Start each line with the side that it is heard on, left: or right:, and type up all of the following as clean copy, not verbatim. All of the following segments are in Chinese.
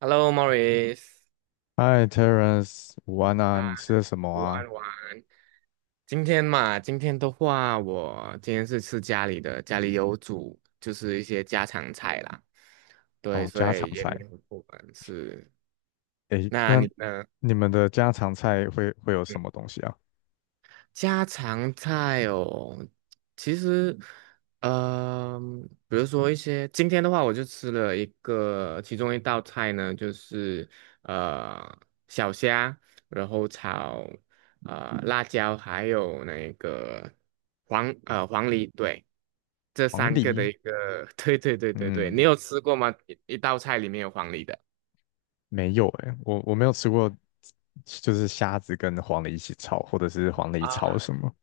right: Hello, Morris，
left: Hi, t e r e n c e 午安啊！
right: 啊，
left: 你吃的什么
right: 午
left: 啊？
right: 安，午安。今天嘛，今天的话，我今天是吃家里的，家里有煮，就是一些家常菜啦。对，
left: 哦，
right: 所
left: 家常
right: 以也
left: 菜。
right: 没有不完是。
left: 诶，
right: 那
left: 那
right: 你呢？嗯，
left: 你们的家常菜会有什么东西啊？
right: 家常菜哦，其实，呃，比如说一些，今天的话，我就吃了一个，其中一道菜呢，就是呃小虾，然后炒辣椒，还有那个黄梨，对，这
left: 黄
right: 三个的
left: 梨？
right: 一个，对对对对对，你
left: 嗯，
right: 有吃过吗？一道菜里面有黄梨的。
left: 没有诶，我没有吃过，就是虾子跟黄梨一起炒，或者是黄梨炒
right: 啊。
left: 什么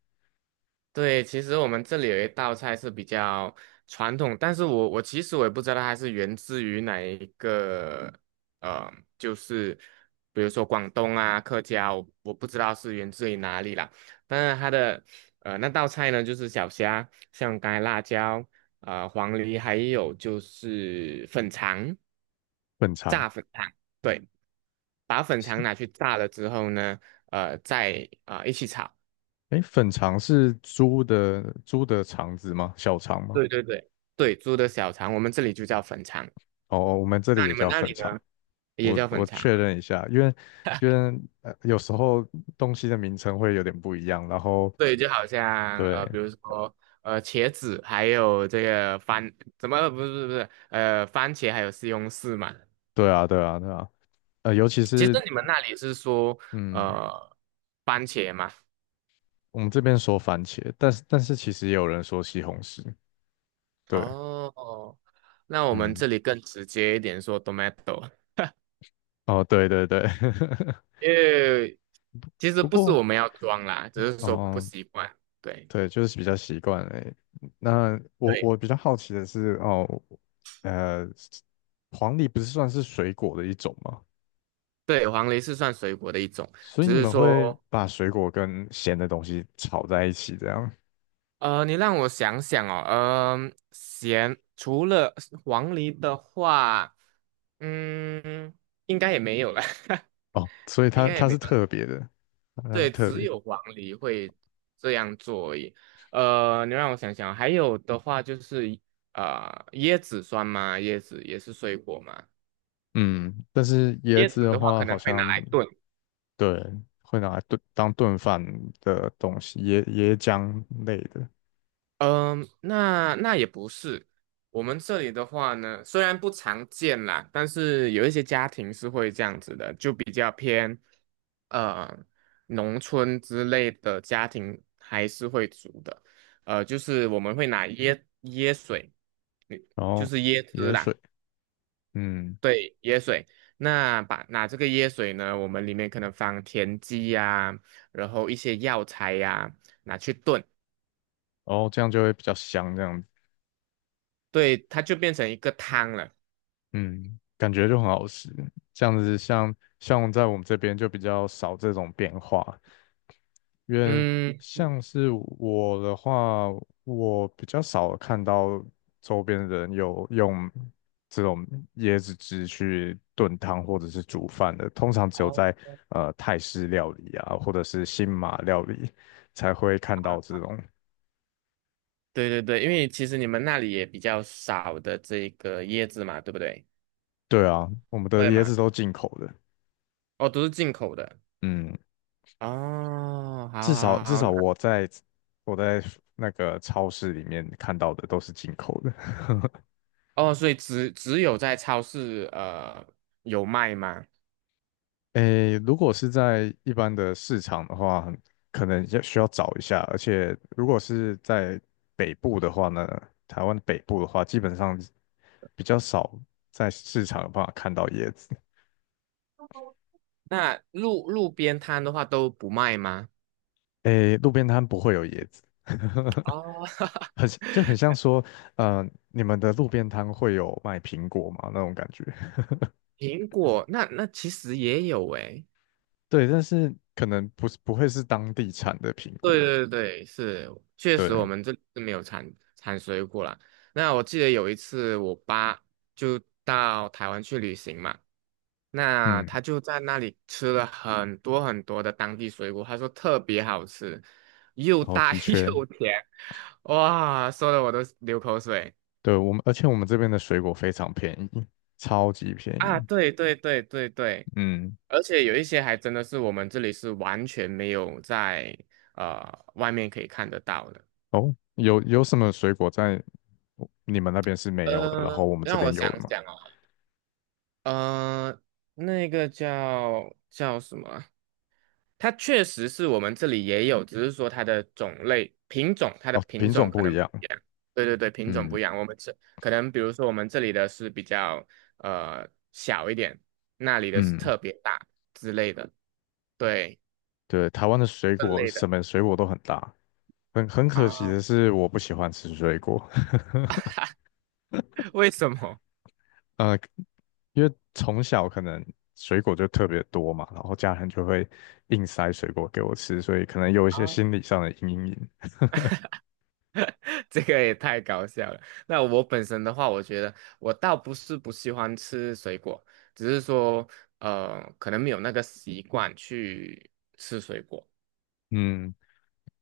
right: 对，其实我们这里有一道菜是比较传统，但是我其实我也不知道它是源自于哪一个，呃，就是比如说广东啊、客家，我不知道是源自于哪里啦。但是它的那道菜呢，就是小虾、像干辣椒、黄梨，还有就是粉肠、
left: 粉肠？
right: 炸粉肠，对，把粉
left: 是
right: 肠拿去炸了之后呢，再一起炒。
left: 诶，粉肠是猪的肠子吗？小肠吗？
right: 对对对对，猪的小肠，我们这里就叫粉肠。
left: 哦，哦我们这里
right: 那
left: 也
right: 你们
left: 叫
right: 那
left: 粉
right: 里
left: 肠。
right: 呢？也
left: 我
right: 叫
left: 我
right: 粉肠。
left: 确认一下，因为因为有时候东西的名称会有点不一样，然后
right: 对，就好像
left: 对，
right: 比如说茄子，还有这个番，怎么不是不是不是呃，番茄还有西红柿嘛。
left: 对啊，对啊，对啊，尤其
right: 其实
left: 是
right: 你们那里是说
left: 嗯，
right: 呃，番茄嘛？
left: 我们这边说番茄，但是其实也有人说西红柿，对，
right: 哦，那我们
left: 嗯，
right: 这里更直接一点，说 tomato，
left: 哦，对对对，
right: 因为其实
left: 不
right: 不是
left: 过
right: 我们要装啦，只是说不
left: 哦，
right: 习惯。对
left: 对，就是比较习惯诶。那我
right: 对
left: 我比较好奇的是，哦，呃，黄梨不是算是水果的一种吗？
right: 对，黄梨是算水果的一种。
left: 所以
right: 只
left: 你
right: 是
left: 们会
right: 说
left: 把水果跟咸的东西炒在一起，这样
right: 你让我想想哦，嗯、咸除了黄梨的话，嗯，应该也没有了，
left: 哦，所以
right: 应
left: 它
right: 该也
left: 它
right: 没
left: 是
right: 有了。
left: 特别的，它是
right: 对，
left: 特
right: 只
left: 别。
right: 有黄梨会这样做而已。呃，你让我想想哦，还有的话就是椰子酸吗？椰子也是水果吗？
left: 嗯，但是椰
right: 椰
left: 子
right: 子
left: 的
right: 的话
left: 话，
right: 可
left: 好
right: 能会拿
left: 像
right: 来炖。
left: 对会拿来炖当炖饭的东西，椰浆类的，
right: 嗯，那那也不是。我们这里的话呢，虽然不常见啦，但是有一些家庭是会这样子的，就比较偏呃农村之类的家庭还是会煮的。呃，就是我们会拿椰水，嗯，
left: 然
right: 就
left: 后
right: 是椰汁
left: 椰
right: 啦，
left: 水，嗯，
right: 对，椰水。那把拿这个椰水呢，我们里面可能放田鸡呀、然后一些药材呀、拿去炖，
left: 然后这样就会比较香，这样子，
right: 对，它就变成一个汤了。
left: 嗯，感觉就很好吃。这样子像像在我们这边就比较少这种变化，因为
right: 嗯，
left: 像是我的话，我比较少看到周边的人有用这种椰子汁去炖汤或者是煮饭的，通常只有在
right: 哦，
left: 泰式料理啊，或者是新马料理才会看到这种。
right: 对对对，因为其实你们那里也比较少的这个椰子嘛，对不对？
left: 对啊，我们的
right: 会
left: 椰
right: 吗？
left: 子都进口的，
right: 哦，都是进口的。
left: 嗯，
right: 哦，好
left: 至少
right: 好
left: 至
right: 好，
left: 少
right: 那
left: 我在那个超市里面看到的都是进口的。
right: 哦，所以只有在超市有卖吗？
left: 诶，如果是在一般的市场的话，很可能要需要找一下，而且如果是在北部的话呢，台湾北部的话，基本上比较少在市场有办法看到椰子。
right: 那路边摊的话都不卖吗？
left: 诶，路边摊不会有椰子，
right: 哦，
left: 很就很 像说，呃，你们的路边摊会有卖苹果吗？那种感觉。
right: 苹果，那那其实也有诶、
left: 对，但是可能不是不会是当地产的苹
right: 对
left: 果。
right: 对对，是，确实我
left: 对，
right: 们这里是没有产水果啦。那我记得有一次我爸就到台湾去旅行嘛，那
left: 嗯，
right: 他就在那里吃了很多很多的当地水果，他说特别好吃，又
left: 然后
right: 大
left: 的 确。
right: 又甜，哇，说的我都流口水。
left: 对，我们，而且我们这边的水果非常便宜，超级便
right: 啊！
left: 宜。
right: 对对对对对，
left: 嗯，
right: 而且有一些还真的是我们这里是完全没有在外面可以看得到的。
left: 哦，有什么水果在你们那边是没有的，然后
right: 呃，
left: 我们这
right: 让我
left: 边有的
right: 想
left: 吗？
right: 想哦。呃，那个叫叫什么啊，它确实是我们这里也有，只是说它的种类品种，它的
left: 哦，
right: 品
left: 品
right: 种
left: 种
right: 可
left: 不
right: 能
left: 一
right: 不
left: 样。
right: 一样。对对对，品种
left: 嗯
right: 不一样。我们这可能比如说我们这里的是比较呃小一点，那里的是
left: 嗯，
right: 特别大之类的。对，
left: 对，台湾的水
right: 分
left: 果
right: 类的。
left: 什么水果都很大，很可惜
right: 啊？
left: 的是我不喜欢吃水果，
right: 为什么？
left: 呃，因为从小可能水果就特别多嘛，然后家人就会硬塞水果给我吃，所以可能有一些
right: 啊？
left: 心理上的阴影。
right: 这个也太搞笑了。那我本身的话，我觉得我倒不是不喜欢吃水果，只是说可能没有那个习惯去吃水果。
left: 嗯。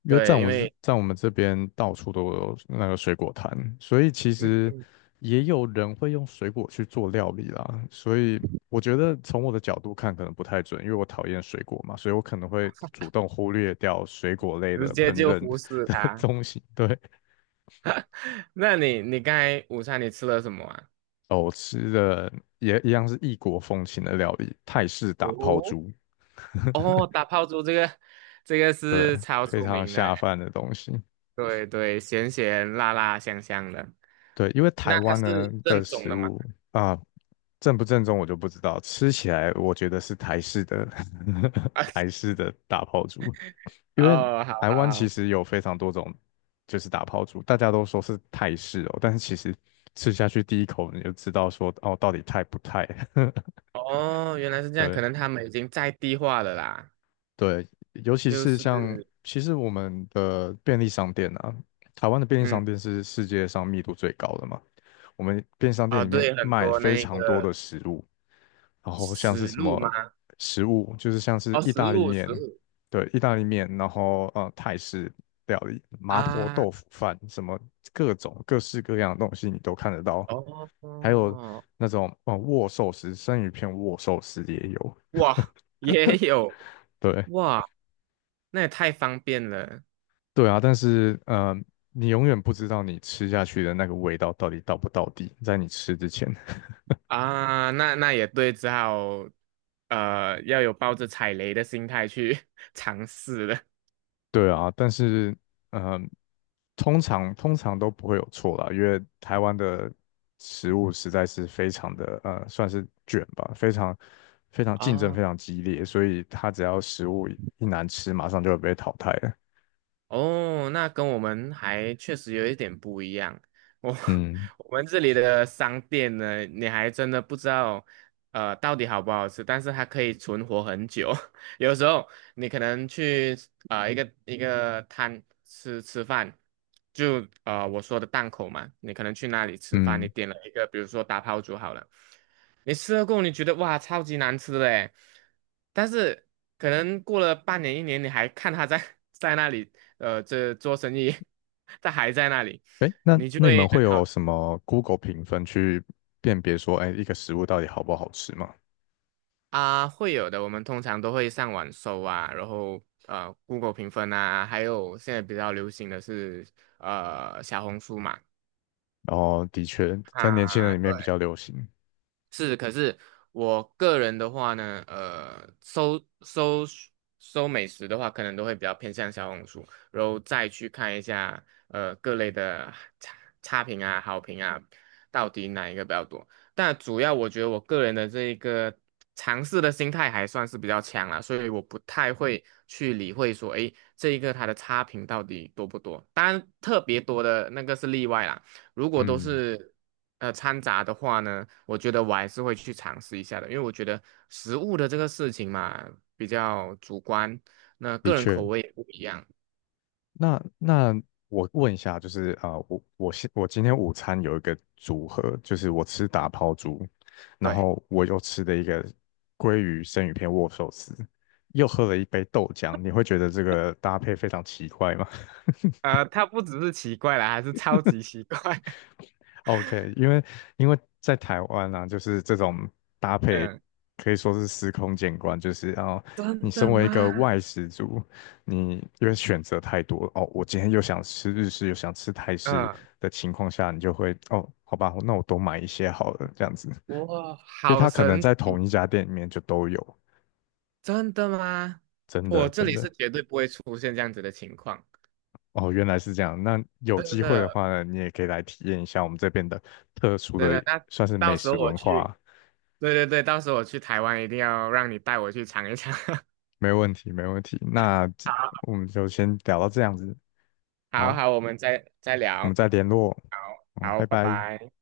left: 因为
right: 对，因为
left: 在我们这边到处都有那个水果摊，所以其实
right: 嗯
left: 也有人会用水果去做料理啦。所以我觉得从我的角度看可能不太准，因为我讨厌水果嘛，所以我可能会主动忽略掉水果类
right: 直
left: 的
right: 接
left: 烹
right: 就
left: 饪
right: 忽 视
left: 的
right: 它。
left: 东西。对，
right: 那你你刚才午餐你吃了什么啊？
left: 哦我吃的也一样是异国风情的料理，泰式打抛
right: 哦，
left: 猪，
right: 哦，打泡猪这个这个
left: 对，
right: 是超
left: 非
right: 出
left: 常
right: 名的
left: 下
right: 诶，
left: 饭的东西。
right: 对对，咸咸辣辣香香的。
left: 对，因为台
right: 那它
left: 湾
right: 是
left: 呢
right: 正
left: 的
right: 宗
left: 食
right: 的嘛？
left: 物啊，正不正宗我就不知道，吃起来我觉得是台式的 台式的打抛猪，因为
right: 哦，好
left: 台湾
right: 好
left: 其
right: 好。
left: 实有非常多种就是打抛猪，大家都说是泰式哦，但是其实吃下去第一口你就知道说哦到底泰不泰，
right: 哦，原来是 这样，
left: 对，
right: 可能他们已经在地化了啦，
left: 对，尤其
right: 就
left: 是像，
right: 是，
left: 其实我们的便利商店啊，台湾的便利
right: 嗯，
left: 商店是世界上密度最高的嘛。我们便利商店
right: 哦，
left: 里面
right: 对，很
left: 卖
right: 多
left: 非
right: 那
left: 常多的
right: 个
left: 食物，然后像是
right: 死
left: 什
right: 路
left: 么
right: 吗？
left: 食物，就是像是
right: 哦，
left: 意
right: 死
left: 大利
right: 路，死
left: 面，
right: 路。
left: 对，意大利面，然后泰式料理、麻婆
right: 啊，
left: 豆腐饭，什么各种各式各样的东西你都看得到，还有
right: 哦，
left: 那种握寿司，生鱼片握寿司也有，
right: 哇，也有，
left: 对。
right: 哇，那也太方便了。
left: 对啊，但是你永远不知道你吃下去的那个味道到底到不到底，在你吃之前。
right: 啊，那那也对，只好，要有抱着踩雷的心态去 尝试了。
left: 对啊，但是呃，通常都不会有错啦，因为台湾的食物实在是非常的算是卷吧，非常竞
right: 啊，
left: 争
right: 哦
left: 非常激烈，所以它只要食物一难吃，马上就会被淘汰了。
right: 哦，那跟我们还确实有一点不一样。我
left: 嗯
right: 我们这里的商店呢，你还真的不知道，到底好不好吃，但是它可以存活很久。有时候你可能去一个一个摊吃吃饭，就啊我说的档口嘛，你可能去那里吃饭，你
left: 嗯，
right: 点了一个，比如说打抛猪好了，你吃了过后你觉得哇超级难吃的诶，但是可能过了半年一年，你还看它在 在那里。呃，这做生意，他还在那里，
left: 哎，那
right: 你就
left: 那你
right: 会
left: 们会
right: 很好。
left: 有什么 Google 评分去辨别说，哎，一个食物到底好不好吃吗？
right: 啊，会有的。我们通常都会上网搜啊，然后Google 评分啊，还有现在比较流行的是小红书嘛，
left: 然后的确在年轻人
right: 啊，
left: 里面比
right: 对。
left: 较流行。
right: 是，可是我个人的话呢，搜美食的话，可能都会比较偏向小红书，然后再去看一下各类的差差评啊、好评啊，到底哪一个比较多。但主要我觉得我个人的这一个尝试的心态还算是比较强啦，所以我不太会去理会说，诶，这一个它的差评到底多不多。当然，特别多的那个是例外啦。如果都
left: 嗯，
right: 是掺杂的话呢，我觉得我还是会去尝试一下的，因为我觉得食物的这个事情嘛比较主观，那
left: 的
right: 个人
left: 确。
right: 口味也不一样。
left: 那那我问一下，就是我今天午餐有一个组合，就是我吃打抛猪，然
right: 对，
left: 后我又吃的一个鲑鱼生鱼片握寿司，又喝了一杯豆浆。你会觉得这个搭配非常奇怪吗？
right: 它不只是奇怪啦，还是超级奇怪。
left: OK,因为因为在台湾啊，就是这种搭配
right: 嗯，
left: 可以说是司空见惯，就是哦，你
right: 真
left: 身
right: 的
left: 为一个
right: 吗？
left: 外食族，你因为选择太多哦，我今天又想吃日式，又想吃泰式
right: 嗯，
left: 的情况下，你就会哦，好吧，那我多买一些好了，这样子，因
right: 哇，
left: 为
right: 好
left: 它可能
right: 神
left: 在同
right: 奇，
left: 一家店里面就都有，
right: 真的吗？
left: 真
right: 我
left: 的
right: 这
left: 真
right: 里是
left: 的
right: 绝对不会出现这样子的情况，
left: 哦，原来是这样。那有
right: 真
left: 机会的
right: 的，
left: 话呢，你也可以来体验一下我们这边的特殊
right: 真
left: 的
right: 的。那
left: 算是
right: 到
left: 美
right: 时
left: 食
right: 候我
left: 文化
right: 去，对对对，到时候我去台湾一定要让你带我去尝一尝。
left: 没问题，没问题。那这
right: 好。
left: 我们就先聊到这样子，
right: 好
left: 好，
right: 好，我们再再
left: 我们
right: 聊。
left: 再联络，
right: 好，
left: 嗯，
right: 好，
left: 拜
right: 拜
left: 拜。
right: 拜。